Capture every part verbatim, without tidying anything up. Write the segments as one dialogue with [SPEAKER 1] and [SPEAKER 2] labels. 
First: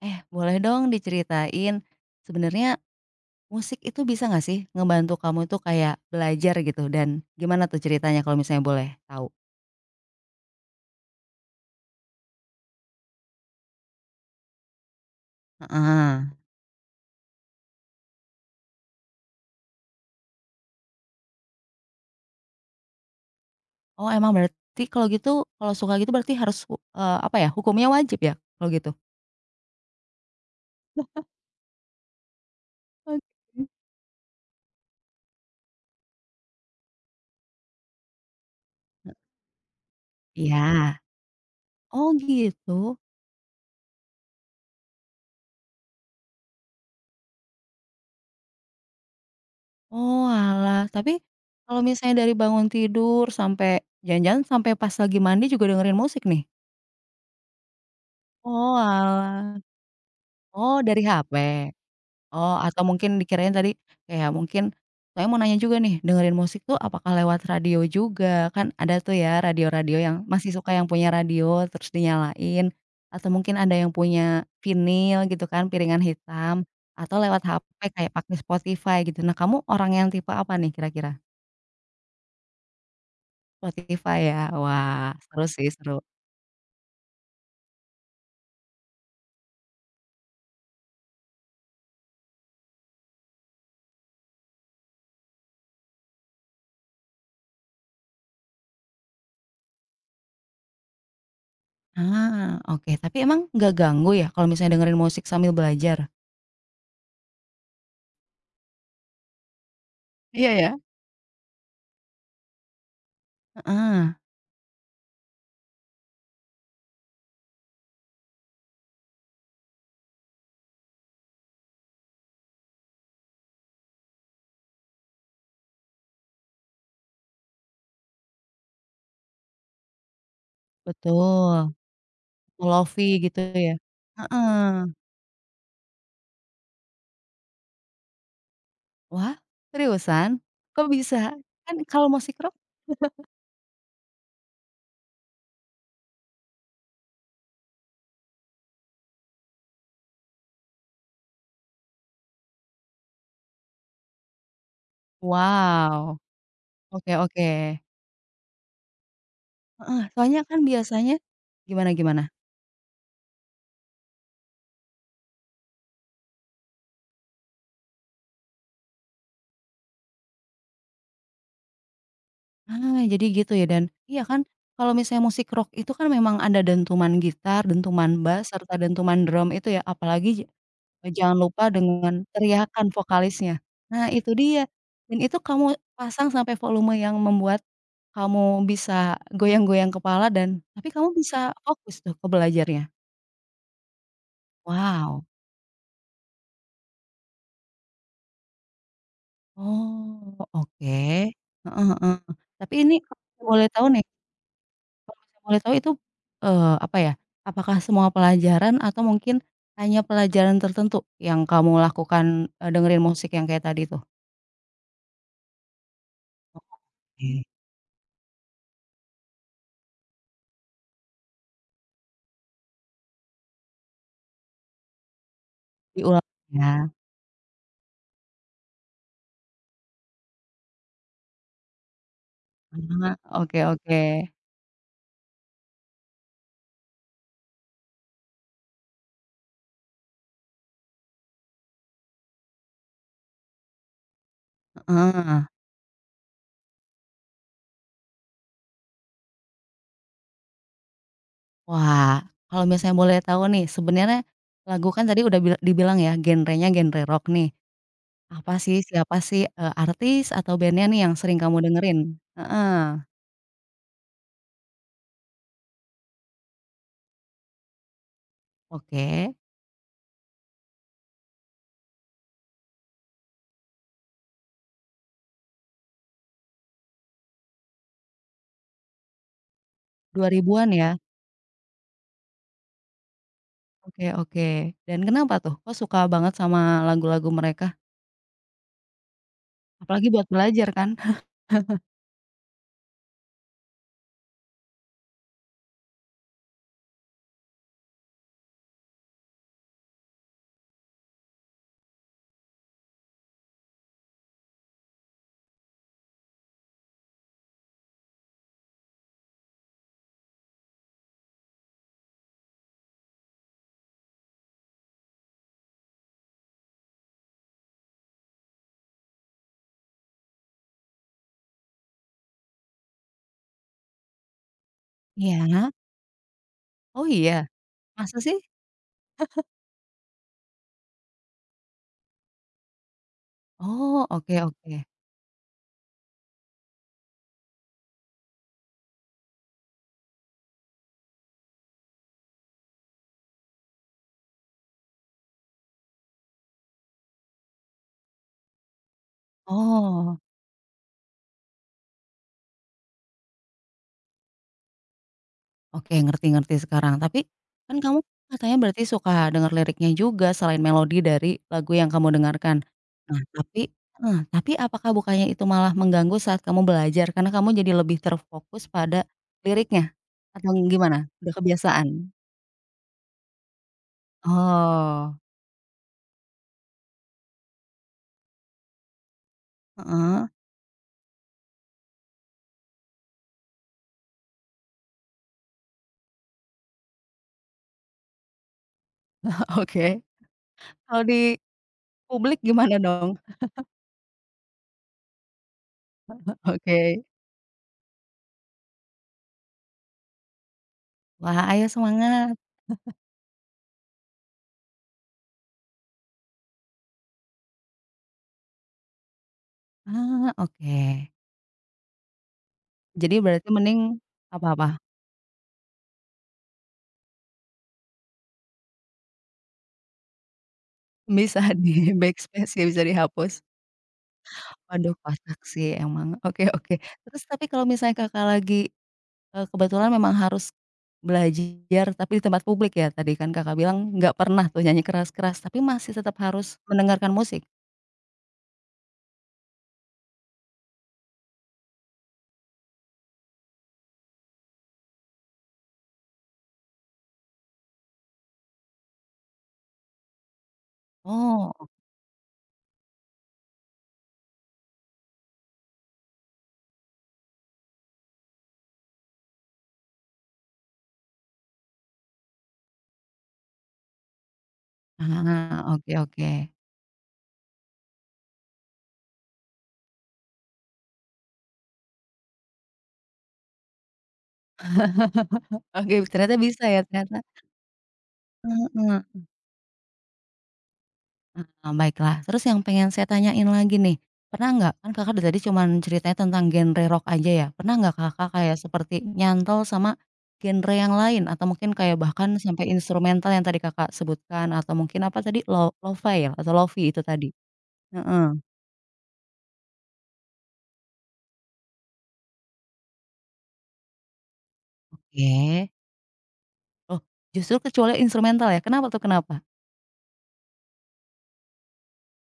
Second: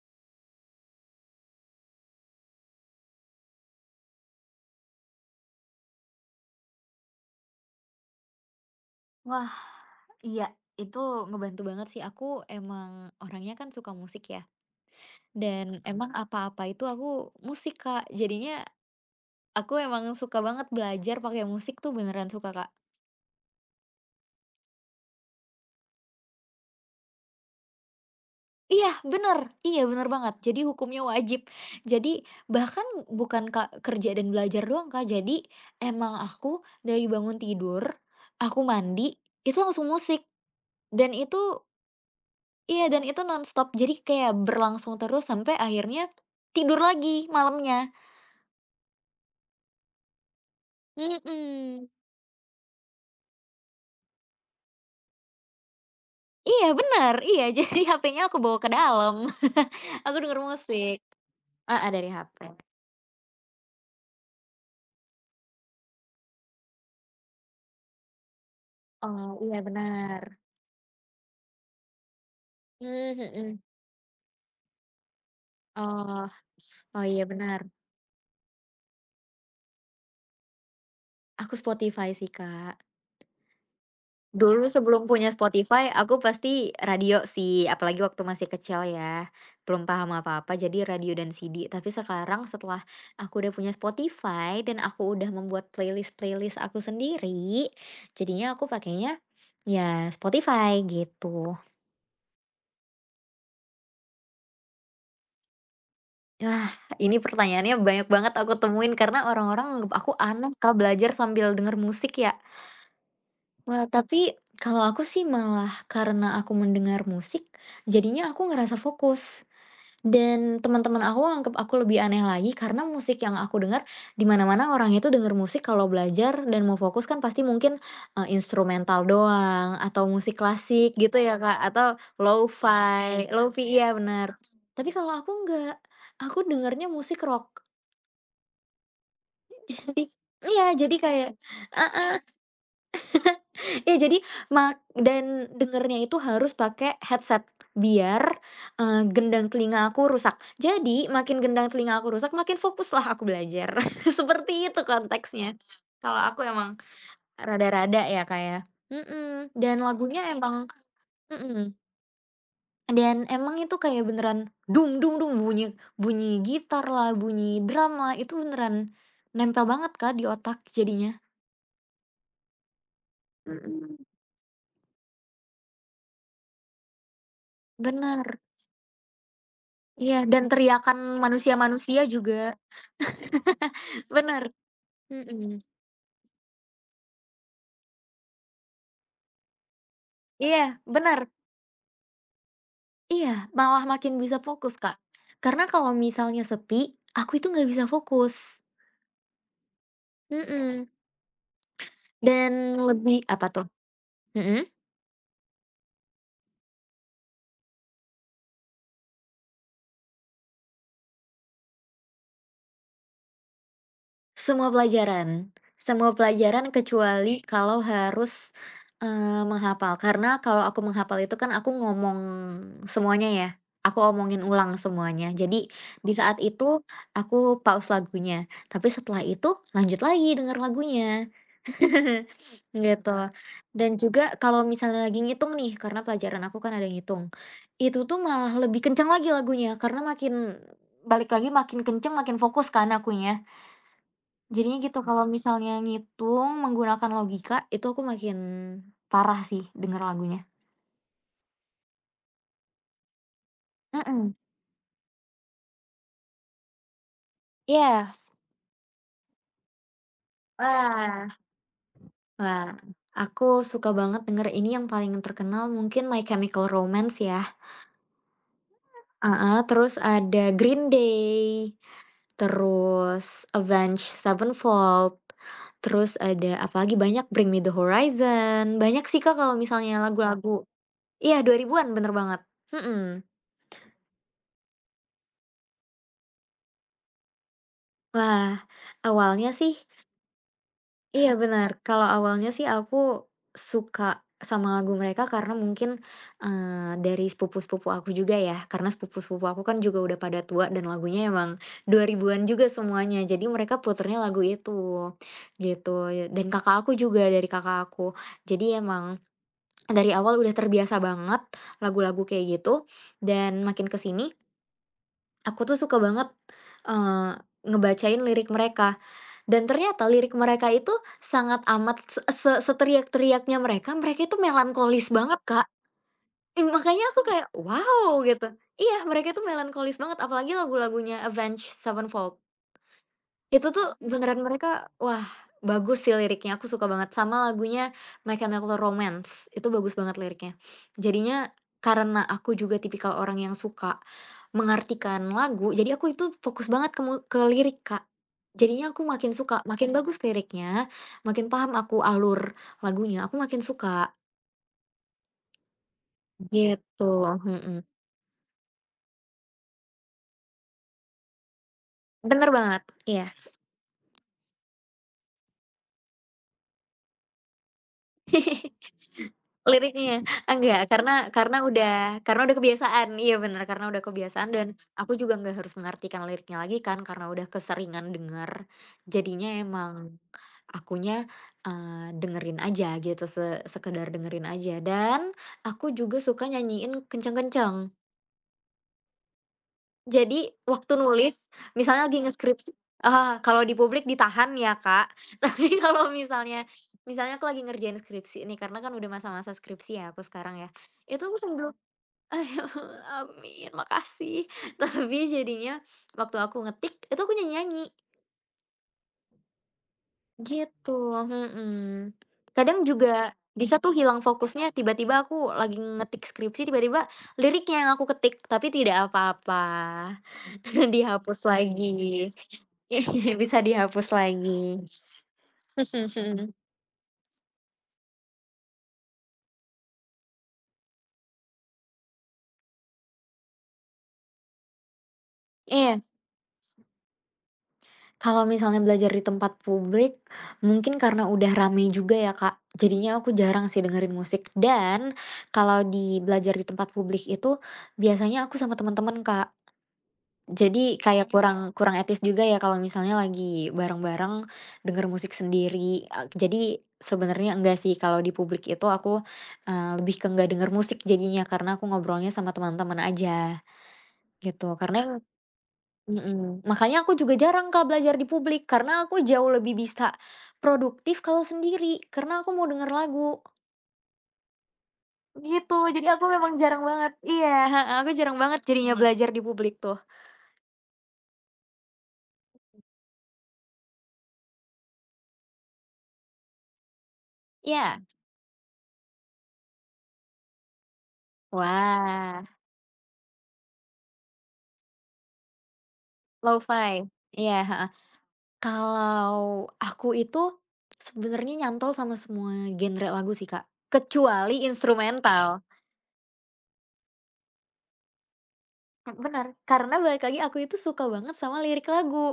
[SPEAKER 1] Eh, boleh dong diceritain, sebenarnya musik itu bisa nggak sih ngebantu kamu tuh kayak belajar gitu dan gimana tuh ceritanya kalau misalnya boleh tahu?
[SPEAKER 2] Wah, iya, itu ngebantu banget sih, aku emang orangnya kan suka musik ya, dan Mhm. Emang
[SPEAKER 1] Heeh.
[SPEAKER 2] apa-apa itu aku musik, Kak. Jadinya aku emang suka banget belajar pakai musik tuh beneran suka, Kak.
[SPEAKER 1] Oh, emang berarti kalau gitu, kalau suka gitu berarti harus, eee, apa ya, hukumnya wajib ya kalau gitu?
[SPEAKER 2] Iya, bener! Iya, bener banget. Jadi hukumnya wajib. Jadi bahkan
[SPEAKER 1] Oke.
[SPEAKER 2] bukan kak kerja dan belajar doang, Kak. Jadi emang aku dari bangun tidur, aku mandi, itu langsung musik,
[SPEAKER 1] Iya.
[SPEAKER 2] dan itu
[SPEAKER 1] Oh, gitu?
[SPEAKER 2] iya, dan itu nonstop, jadi kayak berlangsung terus sampai akhirnya tidur lagi malamnya.
[SPEAKER 1] Oh alah. Tapi kalau
[SPEAKER 2] Mhm.
[SPEAKER 1] misalnya dari bangun tidur sampai jangan-jangan sampai pas lagi mandi juga dengerin musik nih?
[SPEAKER 2] Iya bener, iya, jadi ha pe-nya aku bawa ke
[SPEAKER 1] Oh
[SPEAKER 2] dalam.
[SPEAKER 1] alah.
[SPEAKER 2] Aku denger
[SPEAKER 1] Oh,
[SPEAKER 2] musik.
[SPEAKER 1] dari H P?
[SPEAKER 2] ah ah, dari ha pe.
[SPEAKER 1] Oh, atau mungkin dikirain tadi kayak mungkin saya mau nanya juga nih, dengerin musik tuh apakah lewat radio juga? Kan ada tuh
[SPEAKER 2] Oh,
[SPEAKER 1] ya
[SPEAKER 2] iya
[SPEAKER 1] radio-radio yang
[SPEAKER 2] benar.
[SPEAKER 1] masih suka yang punya radio terus dinyalain, atau mungkin
[SPEAKER 2] Mhm.
[SPEAKER 1] ada yang punya vinil gitu kan, piringan
[SPEAKER 2] Oh.
[SPEAKER 1] hitam,
[SPEAKER 2] Oh,
[SPEAKER 1] atau
[SPEAKER 2] iya
[SPEAKER 1] lewat
[SPEAKER 2] benar.
[SPEAKER 1] H P kayak pakai Spotify gitu. Nah, kamu orang yang tipe apa nih kira-kira?
[SPEAKER 2] Aku Spotify sih, Kak.
[SPEAKER 1] Spotify ya?
[SPEAKER 2] Dulu sebelum
[SPEAKER 1] Wah,
[SPEAKER 2] punya
[SPEAKER 1] seru sih,
[SPEAKER 2] Spotify,
[SPEAKER 1] seru.
[SPEAKER 2] aku pasti radio sih, apalagi waktu masih kecil ya, belum paham apa-apa, jadi radio dan se de. Tapi sekarang setelah aku udah punya Spotify dan aku udah membuat playlist-playlist aku sendiri, jadinya aku pakainya ya Spotify gitu.
[SPEAKER 1] Ah, oke. Tapi emang nggak ganggu ya kalau misalnya dengerin musik sambil belajar?
[SPEAKER 2] Wah, ini pertanyaannya banyak banget aku temuin karena orang-orang anggap aku aneh
[SPEAKER 1] Iya
[SPEAKER 2] kalau
[SPEAKER 1] ya.
[SPEAKER 2] belajar sambil denger musik ya. Wah,
[SPEAKER 1] Heeh,
[SPEAKER 2] tapi kalau aku sih malah karena aku mendengar musik, jadinya aku ngerasa fokus. Dan teman-teman aku anggap aku lebih aneh lagi karena musik yang aku dengar di mana-mana orang itu denger musik kalau belajar dan mau fokus kan pasti mungkin eh, instrumental doang atau musik klasik gitu ya Kak
[SPEAKER 1] betul.
[SPEAKER 2] atau
[SPEAKER 1] Polovi
[SPEAKER 2] lo-fi.
[SPEAKER 1] gitu ya?
[SPEAKER 2] Lo-fi iya benar. Tapi
[SPEAKER 1] Heeh.
[SPEAKER 2] kalau aku enggak, aku dengarnya musik rock.
[SPEAKER 1] Wah, seriusan?
[SPEAKER 2] Iya,
[SPEAKER 1] Kok
[SPEAKER 2] jadi kayak
[SPEAKER 1] bisa? Kan kalau musik rock
[SPEAKER 2] iya jadi mak dan dengernya itu harus pakai headset biar, eee, gendang telinga aku rusak. Jadi makin gendang telinga aku rusak makin fokuslah aku belajar. Seperti itu konteksnya.
[SPEAKER 1] wow,
[SPEAKER 2] Kalau aku emang
[SPEAKER 1] oke oke.
[SPEAKER 2] rada-rada ya, Kak, ya. Mhm, dan
[SPEAKER 1] Heeh,
[SPEAKER 2] lagunya
[SPEAKER 1] soalnya kan
[SPEAKER 2] emang
[SPEAKER 1] biasanya
[SPEAKER 2] mhm,
[SPEAKER 1] gimana gimana?
[SPEAKER 2] dan emang itu kayak beneran bunyi bunyi gitarlah, bunyi drumlah, itu beneran nempel banget, Kak, di otak jadinya.
[SPEAKER 1] Ah, jadi gitu ya dan
[SPEAKER 2] Mhm,
[SPEAKER 1] iya kan kalau misalnya musik rock itu kan memang ada dentuman gitar, dentuman
[SPEAKER 2] bener.
[SPEAKER 1] bass, serta dentuman drum itu ya,
[SPEAKER 2] Iya, dan
[SPEAKER 1] apalagi
[SPEAKER 2] teriakan
[SPEAKER 1] Eee, jangan lupa
[SPEAKER 2] manusia-manusia
[SPEAKER 1] dengan
[SPEAKER 2] juga.
[SPEAKER 1] teriakan vokalisnya. Nah itu
[SPEAKER 2] Bener.
[SPEAKER 1] dia, dan itu
[SPEAKER 2] Mhm.
[SPEAKER 1] kamu pasang sampai volume yang membuat kamu bisa goyang-goyang kepala
[SPEAKER 2] Iya,
[SPEAKER 1] dan tapi kamu
[SPEAKER 2] bener.
[SPEAKER 1] bisa fokus tuh ke belajarnya.
[SPEAKER 2] Iya, malah makin bisa fokus, Kak.
[SPEAKER 1] Wow.
[SPEAKER 2] Karena kalau misalnya sepi, aku itu nggak bisa fokus.
[SPEAKER 1] Oh, oke.
[SPEAKER 2] Mhm,
[SPEAKER 1] Heeh heeh.
[SPEAKER 2] dan
[SPEAKER 1] Tapi ini kalau
[SPEAKER 2] lebih
[SPEAKER 1] saya
[SPEAKER 2] apa tuh?
[SPEAKER 1] boleh tahu nih,
[SPEAKER 2] Mhm?
[SPEAKER 1] kalau misalnya boleh tahu itu, eee, apa ya, apakah semua pelajaran atau mungkin hanya pelajaran tertentu yang kamu lakukan, eee, dengerin musik yang kayak tadi tuh?
[SPEAKER 2] Semua pelajaran semua pelajaran kecuali
[SPEAKER 1] Oke,
[SPEAKER 2] kalau harus, eee, menghafal. Karena kalau aku menghafal itu kan aku ngomong semuanya ya, aku omongin ulang semuanya. Jadi di
[SPEAKER 1] diulang
[SPEAKER 2] saat itu
[SPEAKER 1] ya.
[SPEAKER 2] aku pause lagunya, tapi setelah itu lanjut lagi denger lagunya,
[SPEAKER 1] Ah,
[SPEAKER 2] gitu.
[SPEAKER 1] oke
[SPEAKER 2] Dan
[SPEAKER 1] oke,
[SPEAKER 2] juga kalau misalnya lagi ngitung nih, karena pelajaran aku kan ada ngitung, itu tuh malah lebih kencang lagi lagunya, karena makin balik lagi makin kencang, makin fokus kan akunya. Jadinya gitu, kalau
[SPEAKER 1] heeh.
[SPEAKER 2] misalnya ngitung menggunakan logika, itu aku makin parah sih denger lagunya.
[SPEAKER 1] Wah, kalau misalnya boleh tahu nih, sebenarnya
[SPEAKER 2] Mhm,
[SPEAKER 1] lagu kan tadi udah bila dibilang ya genrenya genre rock nih,
[SPEAKER 2] iya.
[SPEAKER 1] apa sih, siapa sih, eee, artis atau bandnya nih yang
[SPEAKER 2] Wah
[SPEAKER 1] sering kamu dengerin?
[SPEAKER 2] wah,
[SPEAKER 1] Heeh,
[SPEAKER 2] aku suka banget denger ini yang paling terkenal mungkin My Chemical Romance ya,
[SPEAKER 1] oke,
[SPEAKER 2] ah. Terus ada Green Day, terus Avenged Sevenfold, terus ada apa lagi banyak, Bring Me The Horizon, banyak sih, Kak, kalau misalnya lagu-lagu
[SPEAKER 1] dua ribuan-an ya?
[SPEAKER 2] iya dua ribuan-an, bener banget, mhm.
[SPEAKER 1] Oke oke, dan kenapa tuh? Kok suka banget sama lagu-lagu mereka?
[SPEAKER 2] Wah, awalnya sih
[SPEAKER 1] Apalagi buat belajar kan?
[SPEAKER 2] iya benar, kalau awalnya sih aku suka sama lagu mereka karena mungkin, eee, dari sepupu-sepupu aku juga ya, karena sepupu-sepupu aku kan juga udah pada tua dan lagunya emang dua ribuan-an juga semuanya, jadi mereka puternya lagu itu, gitu. Dan kakak aku juga, dari kakak aku. Jadi emang dari awal udah terbiasa banget lagu-lagu kayak gitu, dan makin kesini. Aku tuh suka banget, eee, ngebacain lirik mereka. Dan ternyata lirik mereka itu sangat amat se se seteriak-teriaknya mereka, mereka itu melankolis banget, Kak.
[SPEAKER 1] Iya?
[SPEAKER 2] Ih, makanya
[SPEAKER 1] Oh
[SPEAKER 2] aku
[SPEAKER 1] iya?
[SPEAKER 2] kayak,
[SPEAKER 1] Masa
[SPEAKER 2] "Wow!"
[SPEAKER 1] sih?
[SPEAKER 2] gitu. Iya, mereka itu melankolis banget, apalagi lagu-lagunya Avenged Sevenfold. Itu tuh
[SPEAKER 1] Oh, oke
[SPEAKER 2] beneran
[SPEAKER 1] oke.
[SPEAKER 2] mereka, wah bagus sih liriknya, aku suka banget, sama lagunya My Chemical Romance, itu bagus banget liriknya. Jadinya karena aku juga tipikal orang yang suka mengartikan lagu, jadi aku itu fokus banget ke mu ke lirik, Kak. Jadinya aku makin suka, makin
[SPEAKER 1] Oh.
[SPEAKER 2] bagus liriknya, makin paham aku alur lagunya, aku makin suka,
[SPEAKER 1] Oke, ngerti-ngerti sekarang.
[SPEAKER 2] gitu,
[SPEAKER 1] Tapi, kan
[SPEAKER 2] mhm.
[SPEAKER 1] kamu katanya berarti suka denger liriknya juga selain melodi dari lagu yang kamu
[SPEAKER 2] Bener
[SPEAKER 1] dengarkan.
[SPEAKER 2] banget,
[SPEAKER 1] Nah,
[SPEAKER 2] iya.
[SPEAKER 1] tapi heeh, tapi apakah bukannya itu malah mengganggu saat kamu belajar karena kamu jadi lebih terfokus pada liriknya?
[SPEAKER 2] Liriknya? Ya?
[SPEAKER 1] Atau
[SPEAKER 2] Enggak,
[SPEAKER 1] gimana?
[SPEAKER 2] karena
[SPEAKER 1] Udah
[SPEAKER 2] karena
[SPEAKER 1] kebiasaan?
[SPEAKER 2] udah karena udah kebiasaan, iya bener, karena udah kebiasaan dan aku
[SPEAKER 1] Oh,
[SPEAKER 2] juga nggak harus mengartikan liriknya lagi kan karena udah keseringan denger. Jadinya emang
[SPEAKER 1] heeh,
[SPEAKER 2] akunya, eee, dengerin aja gitu, se sekedar dengerin aja dan aku juga suka nyanyiin kenceng-kenceng.
[SPEAKER 1] oke.
[SPEAKER 2] Jadi waktu
[SPEAKER 1] Kalau di
[SPEAKER 2] nulis, misalnya lagi
[SPEAKER 1] publik
[SPEAKER 2] ngeskripsi
[SPEAKER 1] gimana dong?
[SPEAKER 2] heeh, kalau di publik ditahan ya, Kak. Tapi kalau misalnya
[SPEAKER 1] Oke.
[SPEAKER 2] misalnya aku lagi ngerjain skripsi nih, karena kan udah masa-masa skripsi ya aku sekarang ya, itu aku
[SPEAKER 1] Wah, ayo
[SPEAKER 2] sambil
[SPEAKER 1] semangat.
[SPEAKER 2] ayo, amin, makasih. Tapi jadinya waktu aku ngetik, itu aku nyanyi-nyanyi,
[SPEAKER 1] Ah, oke.
[SPEAKER 2] gitu, mhm. Kadang
[SPEAKER 1] Jadi
[SPEAKER 2] juga
[SPEAKER 1] berarti
[SPEAKER 2] bisa tuh
[SPEAKER 1] mending
[SPEAKER 2] hilang
[SPEAKER 1] apa apa?
[SPEAKER 2] fokusnya, tiba-tiba aku lagi ngetik skripsi, tiba-tiba liriknya yang aku ketik, tapi tidak apa-apa, dihapus
[SPEAKER 1] Bisa di
[SPEAKER 2] lagi.
[SPEAKER 1] backspace ya, bisa dihapus.
[SPEAKER 2] Bisa dihapus lagi.
[SPEAKER 1] Waduh kocak sih emang, oke oke. Terus tapi kalau misalnya Kakak lagi, eee, kebetulan memang harus belajar tapi di tempat publik ya tadi kan Kakak bilang nggak pernah tuh nyanyi keras-keras tapi masih
[SPEAKER 2] Iya.
[SPEAKER 1] tetap harus mendengarkan musik?
[SPEAKER 2] Kalau misalnya belajar di tempat publik, mungkin karena udah rame juga ya, Kak, jadinya aku jarang sih dengerin musik. Dan kalau di belajar di tempat publik itu biasanya aku sama teman-teman Kak. Jadi kayak
[SPEAKER 1] Oh,
[SPEAKER 2] kurang Mhm. kurang etis juga ya kalau misalnya lagi bareng-bareng denger musik sendiri, eee, jadi sebenarnya enggak sih kalau di publik itu aku, eee, lebih ke nggak denger musik jadinya karena aku ngobrolnya sama teman-teman aja gitu. Karena
[SPEAKER 1] ah, oke oke.
[SPEAKER 2] mhm, makanya aku juga jarang Kak belajar di publik, karena aku jauh lebih bisa produktif kalau sendiri, karena aku mau denger lagu, gitu.
[SPEAKER 1] Oke
[SPEAKER 2] Jadi aku
[SPEAKER 1] ternyata
[SPEAKER 2] memang
[SPEAKER 1] bisa ya
[SPEAKER 2] jarang banget
[SPEAKER 1] ternyata
[SPEAKER 2] iya, aku jarang banget jadinya Mhm.
[SPEAKER 1] heeh.
[SPEAKER 2] belajar di publik tuh.
[SPEAKER 1] Eee, baiklah. Terus yang pengen saya tanyain lagi nih, pernah nggak kan Kakak dari tadi cuman ceritanya tentang genre rock aja ya, pernah nggak
[SPEAKER 2] Iya.
[SPEAKER 1] Kakak kayak seperti nyantol sama genre yang lain? Atau mungkin kayak bahkan
[SPEAKER 2] Wah,
[SPEAKER 1] sampai instrumental yang tadi Kakak sebutkan atau mungkin apa tadi, lo lo-fi ya atau lofi itu
[SPEAKER 2] lo-fi.
[SPEAKER 1] tadi?
[SPEAKER 2] Iya, heeh.
[SPEAKER 1] Heeh.
[SPEAKER 2] Kalau aku itu sebenarnya nyantol sama semua genre lagu sih Kak, kecuali instrumental.
[SPEAKER 1] Oke. Oh, justru kecuali instrumental ya? Kenapa tuh, kenapa?
[SPEAKER 2] Benar karena balik lagi aku itu suka banget sama lirik lagu,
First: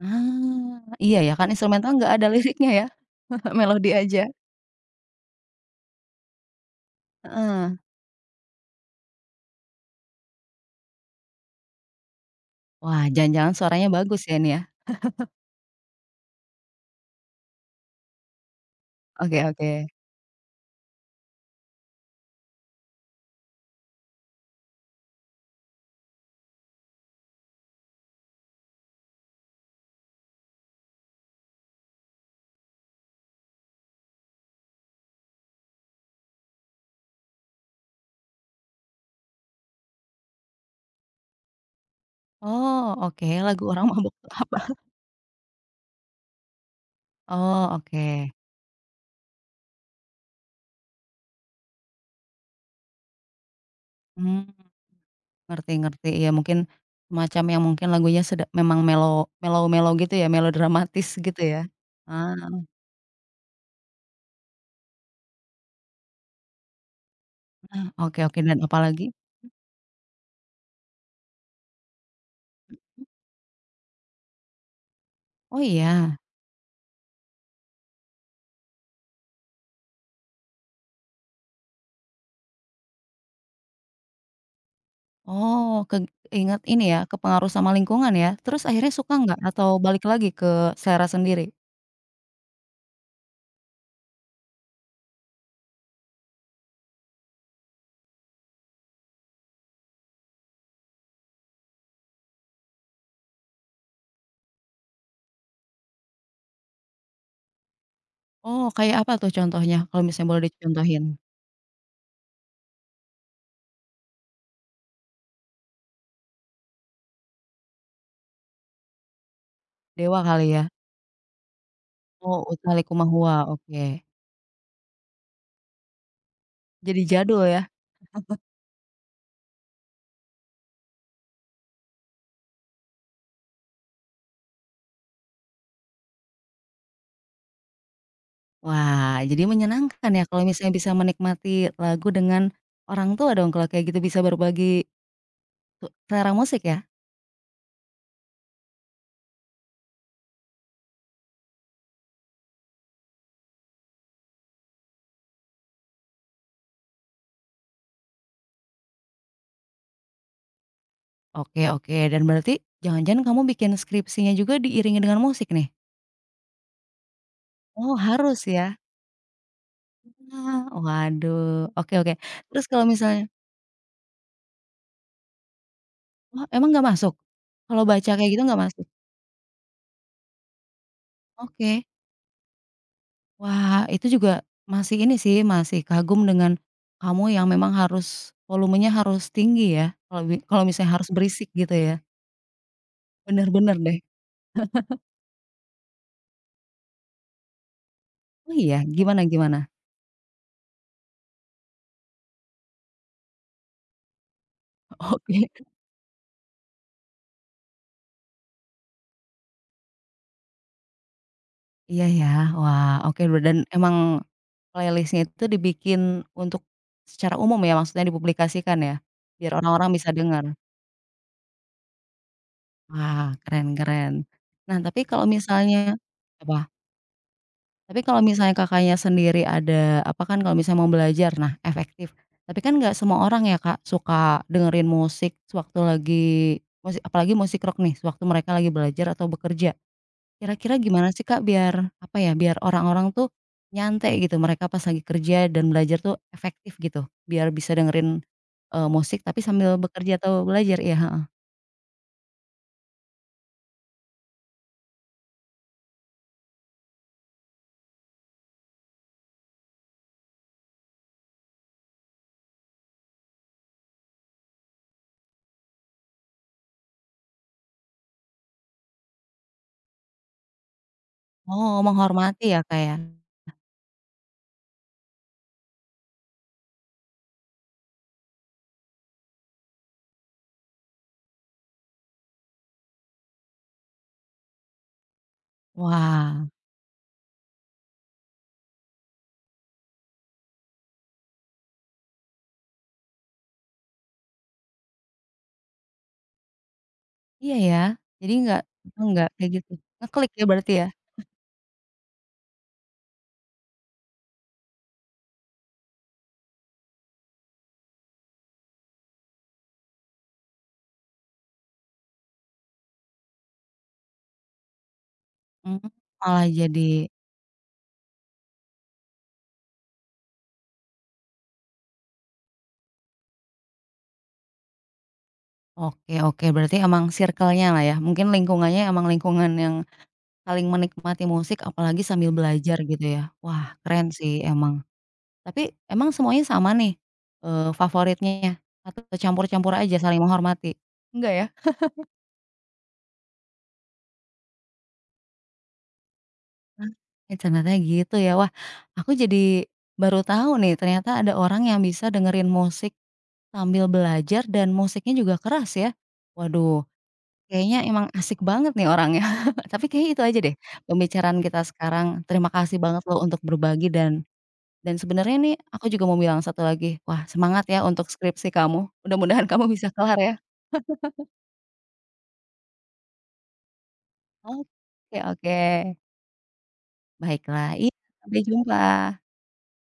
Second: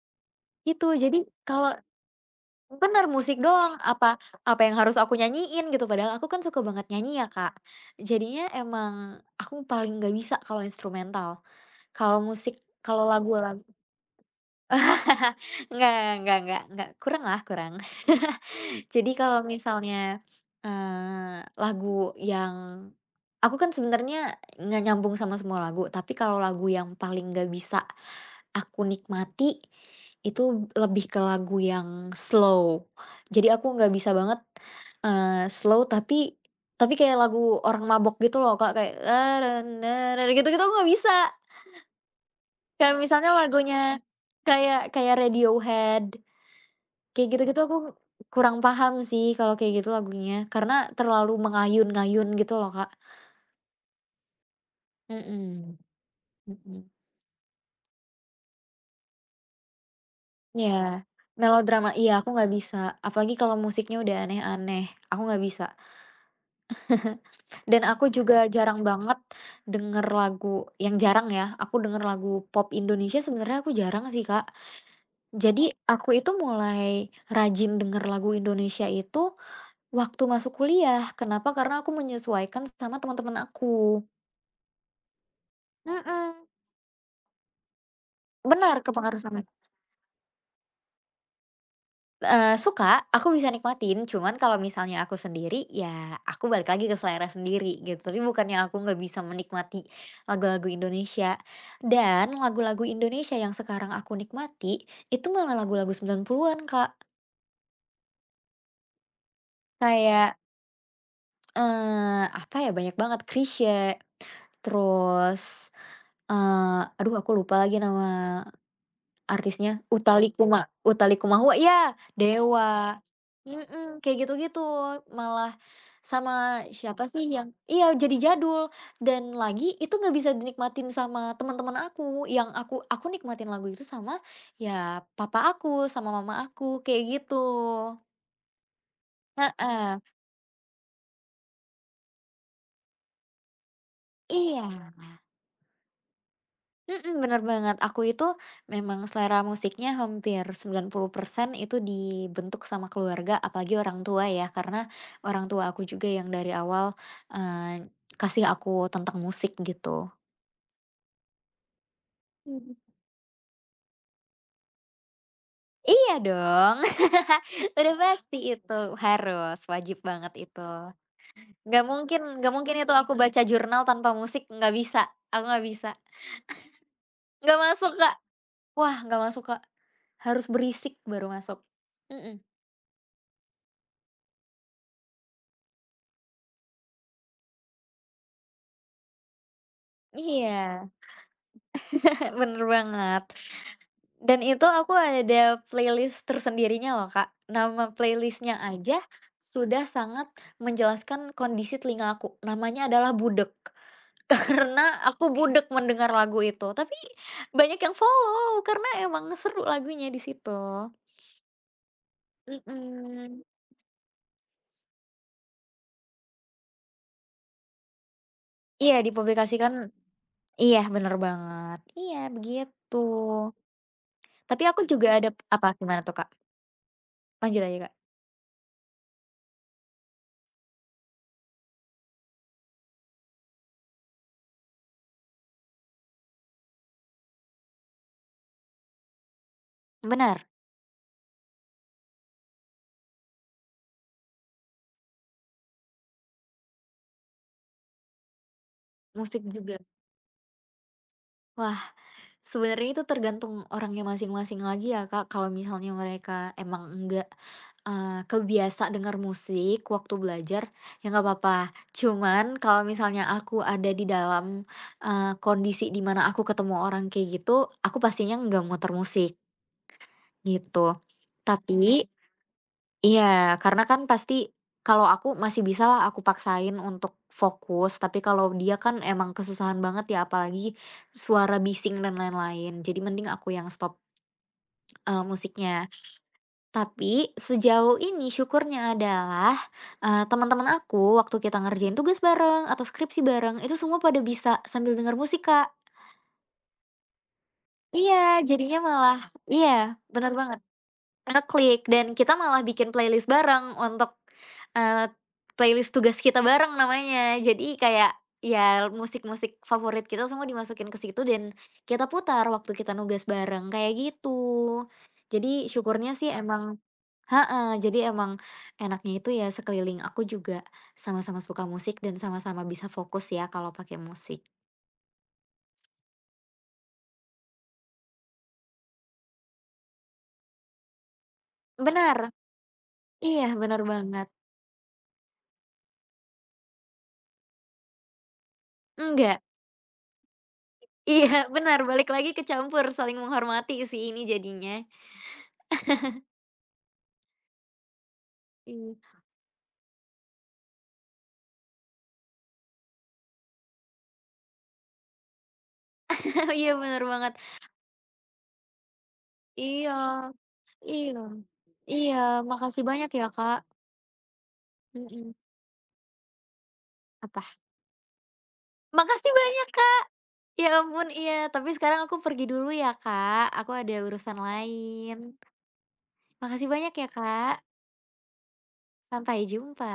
[SPEAKER 1] Ah,
[SPEAKER 2] itu
[SPEAKER 1] iya
[SPEAKER 2] jadi
[SPEAKER 1] ya kan
[SPEAKER 2] kalau
[SPEAKER 1] instrumental nggak ada liriknya ya?
[SPEAKER 2] bener, musik doang.
[SPEAKER 1] Melodi
[SPEAKER 2] Apa
[SPEAKER 1] aja?
[SPEAKER 2] apa yang harus aku nyanyiin gitu, padahal aku kan suka banget nyanyi ya, Kak.
[SPEAKER 1] Heeh.
[SPEAKER 2] Jadinya emang aku paling nggak bisa kalau instrumental. Kalau musik
[SPEAKER 1] Wah,
[SPEAKER 2] kalau
[SPEAKER 1] jangan-jangan
[SPEAKER 2] lagu-lagu
[SPEAKER 1] suaranya bagus ya ini ya?
[SPEAKER 2] nggak nggak nggak nggak kurang lah, kurang. Jadi
[SPEAKER 1] Oke
[SPEAKER 2] kalau
[SPEAKER 1] oke.
[SPEAKER 2] misalnya, eee, lagu yang aku kan sebenarnya nggak nyambung sama semua lagu, tapi kalau lagu yang paling nggak bisa aku nikmati, itu lebih ke lagu yang slow. Jadi aku nggak bisa banget, eee, slow tapi tapi kayak lagu orang mabok gitu loh, Kak, kayak gitu-gitu aku nggak bisa.
[SPEAKER 1] Oh,
[SPEAKER 2] Kayak
[SPEAKER 1] oke,
[SPEAKER 2] misalnya
[SPEAKER 1] lagu
[SPEAKER 2] lagunya
[SPEAKER 1] orang mabuk tuh apa?
[SPEAKER 2] kayak kayak Radiohead. Kayak gitu-gitu
[SPEAKER 1] Oh,
[SPEAKER 2] aku
[SPEAKER 1] oke.
[SPEAKER 2] kurang paham sih kalau kayak gitu lagunya, karena terlalu mengayun-ngayun gitu loh, Kak.
[SPEAKER 1] Mmm, ngerti
[SPEAKER 2] Mhm,
[SPEAKER 1] ngerti, ya mungkin
[SPEAKER 2] mhm.
[SPEAKER 1] semacam yang mungkin lagunya sedap memang melo melo melo gitu ya,
[SPEAKER 2] Iya,
[SPEAKER 1] melodramatis gitu ya?
[SPEAKER 2] melodrama iya, aku
[SPEAKER 1] Ah,
[SPEAKER 2] nggak bisa, apalagi kalau musiknya udah aneh-aneh, aku nggak bisa. Dan aku
[SPEAKER 1] oke oke,
[SPEAKER 2] juga
[SPEAKER 1] dan
[SPEAKER 2] jarang
[SPEAKER 1] apalagi?
[SPEAKER 2] banget denger lagu yang jarang ya, aku denger lagu pop Indonesia sebenarnya aku jarang sih, Kak.
[SPEAKER 1] Oh
[SPEAKER 2] Jadi aku
[SPEAKER 1] iya?
[SPEAKER 2] itu mulai rajin denger lagu Indonesia itu waktu masuk kuliah, kenapa? Karena aku menyesuaikan sama teman-teman aku.
[SPEAKER 1] Oh, keg
[SPEAKER 2] Mhm.
[SPEAKER 1] ingat ini ya, kepengaruh sama lingkungan ya? Terus
[SPEAKER 2] Benar,
[SPEAKER 1] akhirnya suka
[SPEAKER 2] kepengaruh
[SPEAKER 1] nggak
[SPEAKER 2] sangat.
[SPEAKER 1] atau balik lagi ke selera sendiri?
[SPEAKER 2] Eee, suka, aku bisa nikmatin, cuman kalau misalnya aku sendiri, ya aku balik lagi ke selera sendiri gitu, tapi bukannya aku nggak bisa menikmati lagu-lagu Indonesia. Dan lagu-lagu Indonesia yang sekarang aku nikmati, itu malah lagu-lagu sembilan puluhan-an, Kak.
[SPEAKER 1] Oh, kayak apa tuh contohnya kalau misalnya
[SPEAKER 2] Kayak,
[SPEAKER 1] boleh dicontohin?
[SPEAKER 2] eee, apa ya, banyak banget, Chrisye, terus, eee, aduh aku lupa lagi nama artisnya? Utha
[SPEAKER 1] Dewa kali ya?
[SPEAKER 2] Likuma Utha Likumahua iya,
[SPEAKER 1] Oh, "Utha
[SPEAKER 2] Dewa.
[SPEAKER 1] Likumahua",
[SPEAKER 2] Mhm,
[SPEAKER 1] oke.
[SPEAKER 2] kayak gitu-gitu, malah sama
[SPEAKER 1] Jadi
[SPEAKER 2] siapa sih
[SPEAKER 1] jadul
[SPEAKER 2] yang
[SPEAKER 1] ya?
[SPEAKER 2] iya, jadi jadul dan lagi itu nggak bisa dinikmatin sama teman-teman aku, yang aku aku nikmatin lagu itu sama ya papa aku, sama mama aku, kayak gitu.
[SPEAKER 1] Wah, jadi
[SPEAKER 2] Heeh,
[SPEAKER 1] menyenangkan ya kalau misalnya bisa menikmati lagu dengan orang tua dong kalau kayak gitu bisa berbagi
[SPEAKER 2] iya.
[SPEAKER 1] tu selera musik ya?
[SPEAKER 2] Mhm, bener banget. Aku itu memang selera musiknya hampir sembilan puluh persen itu dibentuk sama keluarga, apalagi orang tua ya, karena orang tua aku juga yang dari awal, eee, kasih aku tentang musik gitu.
[SPEAKER 1] Oke oke, dan berarti
[SPEAKER 2] Mhm.
[SPEAKER 1] jangan-jangan kamu bikin skripsinya juga diiringi dengan musik nih?
[SPEAKER 2] Iya dong, udah
[SPEAKER 1] Oh
[SPEAKER 2] pasti
[SPEAKER 1] harus
[SPEAKER 2] itu,
[SPEAKER 1] ya?
[SPEAKER 2] harus, wajib banget
[SPEAKER 1] Wah,
[SPEAKER 2] itu.
[SPEAKER 1] waduh,
[SPEAKER 2] Nggak
[SPEAKER 1] oke oke.
[SPEAKER 2] mungkin nggak
[SPEAKER 1] Terus
[SPEAKER 2] mungkin
[SPEAKER 1] kalau
[SPEAKER 2] itu aku
[SPEAKER 1] misalnya
[SPEAKER 2] baca jurnal tanpa musik, nggak bisa, aku nggak bisa.
[SPEAKER 1] oh emang nggak masuk?
[SPEAKER 2] Nggak
[SPEAKER 1] Kalau
[SPEAKER 2] masuk,
[SPEAKER 1] baca
[SPEAKER 2] Kak.
[SPEAKER 1] kayak gitu nggak masuk?
[SPEAKER 2] Wah, nggak masuk, Kak. Harus berisik baru masuk.
[SPEAKER 1] Oke.
[SPEAKER 2] Mhm,
[SPEAKER 1] Wah itu juga masih ini sih, masih kagum dengan kamu yang memang harus volumenya harus tinggi ya, kalau bi kalau
[SPEAKER 2] iya.
[SPEAKER 1] misalnya harus berisik gitu ya?
[SPEAKER 2] Bener banget.
[SPEAKER 1] Bener-bener deh.
[SPEAKER 2] Dan itu aku ada playlist tersendirinya loh, Kak. Nama
[SPEAKER 1] Oh
[SPEAKER 2] playlistnya
[SPEAKER 1] iya?
[SPEAKER 2] aja
[SPEAKER 1] Gimana gimana?
[SPEAKER 2] sudah sangat menjelaskan kondisi telinga aku. Namanya adalah Budek. Karena aku
[SPEAKER 1] Oke.
[SPEAKER 2] budek mendengar lagu itu, tapi banyak yang follow karena emang seru lagunya di situ.
[SPEAKER 1] Iya ya? Wah, oke be
[SPEAKER 2] Mhm.
[SPEAKER 1] dan emang playlistnya itu dibikin untuk secara umum ya, maksudnya dipublikasikan ya?
[SPEAKER 2] Iya,
[SPEAKER 1] Biar
[SPEAKER 2] dipublikasikan
[SPEAKER 1] orang-orang bisa dengar?
[SPEAKER 2] iya, bener banget. Iya, begitu.
[SPEAKER 1] Wah, keren keren.
[SPEAKER 2] Tapi
[SPEAKER 1] Nah,
[SPEAKER 2] aku
[SPEAKER 1] tapi
[SPEAKER 2] juga
[SPEAKER 1] kalau
[SPEAKER 2] ada apa,
[SPEAKER 1] misalnya
[SPEAKER 2] gimana tuh, Kak?
[SPEAKER 1] apa?
[SPEAKER 2] Lanjut aja, Kak.
[SPEAKER 1] Tapi kalau misalnya Kakaknya sendiri ada apa kan kalau misalnya mau belajar, nah efektif. Tapi kan nggak semua orang ya Kak, suka dengerin musik sewaktu lagi musik apalagi musik rock nih, sewaktu mereka lagi belajar atau bekerja.
[SPEAKER 2] Benar,
[SPEAKER 1] Kira-kira gimana sih Kak biar, apa ya, biar orang-orang tuh nyantai gitu mereka pas lagi kerja dan belajar tuh efektif gitu? Biar bisa dengerin, eee, musik tapi
[SPEAKER 2] musik
[SPEAKER 1] sambil
[SPEAKER 2] juga.
[SPEAKER 1] bekerja atau belajar ya? Heeh.
[SPEAKER 2] Wah. Sebenarnya itu tergantung orangnya masing-masing lagi ya, Kak. Kalau misalnya mereka emang enggak, eee, kebiasa dengar musik waktu belajar, ya nggak apa-apa. Cuman kalau misalnya aku ada di dalam, eee, kondisi di mana aku ketemu orang kayak gitu, aku pastinya nggak muter musik, gitu.
[SPEAKER 1] Oh,
[SPEAKER 2] Tapi,
[SPEAKER 1] menghormati ya Kak ya?
[SPEAKER 2] iya, karena kan pasti kalau aku masih bisa lah aku paksain untuk fokus, tapi kalau dia kan emang kesusahan banget ya, apalagi suara bising dan lain-lain. Jadi mending aku yang stop, eee, musiknya.
[SPEAKER 1] Wah,
[SPEAKER 2] Tapi sejauh ini syukurnya adalah, eee, teman-teman aku waktu kita ngerjain tugas bareng atau skripsi bareng, itu semua pada bisa sambil denger musik, Kak.
[SPEAKER 1] iya ya.
[SPEAKER 2] Iya,
[SPEAKER 1] Jadi nggak
[SPEAKER 2] jadinya malah
[SPEAKER 1] nggak kayak gitu.
[SPEAKER 2] iya,
[SPEAKER 1] Ngeklik
[SPEAKER 2] benar
[SPEAKER 1] ya
[SPEAKER 2] banget.
[SPEAKER 1] berarti ya?
[SPEAKER 2] Ngeklik dan kita malah bikin playlist bareng untuk, eee, playlist tugas kita bareng namanya. Jadi kayak, ya musik-musik favorit kita semua dimasukin ke situ dan kita putar waktu kita nugas bareng, kayak gitu. Jadi
[SPEAKER 1] Mmm,
[SPEAKER 2] syukurnya sih
[SPEAKER 1] malah
[SPEAKER 2] emang
[SPEAKER 1] jadi
[SPEAKER 2] heeh, jadi emang enaknya itu ya sekeliling aku juga sama-sama suka musik dan sama-sama bisa fokus ya kalau pakai musik.
[SPEAKER 1] oke oke, berarti emang circle-nya lah ya, mungkin lingkungannya emang lingkungan yang saling menikmati musik apalagi
[SPEAKER 2] Benar,
[SPEAKER 1] sambil belajar gitu ya?
[SPEAKER 2] iya
[SPEAKER 1] Wah,
[SPEAKER 2] benar
[SPEAKER 1] keren
[SPEAKER 2] banget.
[SPEAKER 1] sih emang. Tapi emang semuanya sama nih, eee, favoritnya atau
[SPEAKER 2] Enggak,
[SPEAKER 1] campur-campur aja saling menghormati?
[SPEAKER 2] iya
[SPEAKER 1] Enggak ya?
[SPEAKER 2] benar balik lagi ke campur, saling menghormati sih ini jadinya.
[SPEAKER 1] Eh, ternyata gitu ya. Wah,
[SPEAKER 2] Iya.
[SPEAKER 1] aku jadi baru tahu nih ternyata ada orang yang bisa dengerin musik sambil belajar dan musiknya juga keras ya.
[SPEAKER 2] Iya,
[SPEAKER 1] Waduh,
[SPEAKER 2] bener banget.
[SPEAKER 1] kayaknya emang asik banget nih orangnya. Tapi
[SPEAKER 2] Iya
[SPEAKER 1] kayaknya itu aja deh
[SPEAKER 2] iya
[SPEAKER 1] pembicaraan kita
[SPEAKER 2] iya,
[SPEAKER 1] sekarang. Terima kasih
[SPEAKER 2] makasih
[SPEAKER 1] banget
[SPEAKER 2] banyak
[SPEAKER 1] loh
[SPEAKER 2] ya,
[SPEAKER 1] untuk
[SPEAKER 2] Kak.
[SPEAKER 1] berbagi dan dan
[SPEAKER 2] Mhm.
[SPEAKER 1] sebenarnya nih aku juga mau bilang satu lagi, wah
[SPEAKER 2] Apa?
[SPEAKER 1] semangat ya untuk skripsi kamu.
[SPEAKER 2] Makasih
[SPEAKER 1] Mudah-mudahan kamu
[SPEAKER 2] banyak,
[SPEAKER 1] bisa
[SPEAKER 2] Kak.
[SPEAKER 1] kelar ya.
[SPEAKER 2] Ya ampun, iya, tapi sekarang aku pergi dulu ya, Kak. Aku ada urusan lain.
[SPEAKER 1] Oke oke.
[SPEAKER 2] Makasih banyak ya, Kak.
[SPEAKER 1] Baiklah, iya, sampai jumpa.
[SPEAKER 2] Sampai jumpa.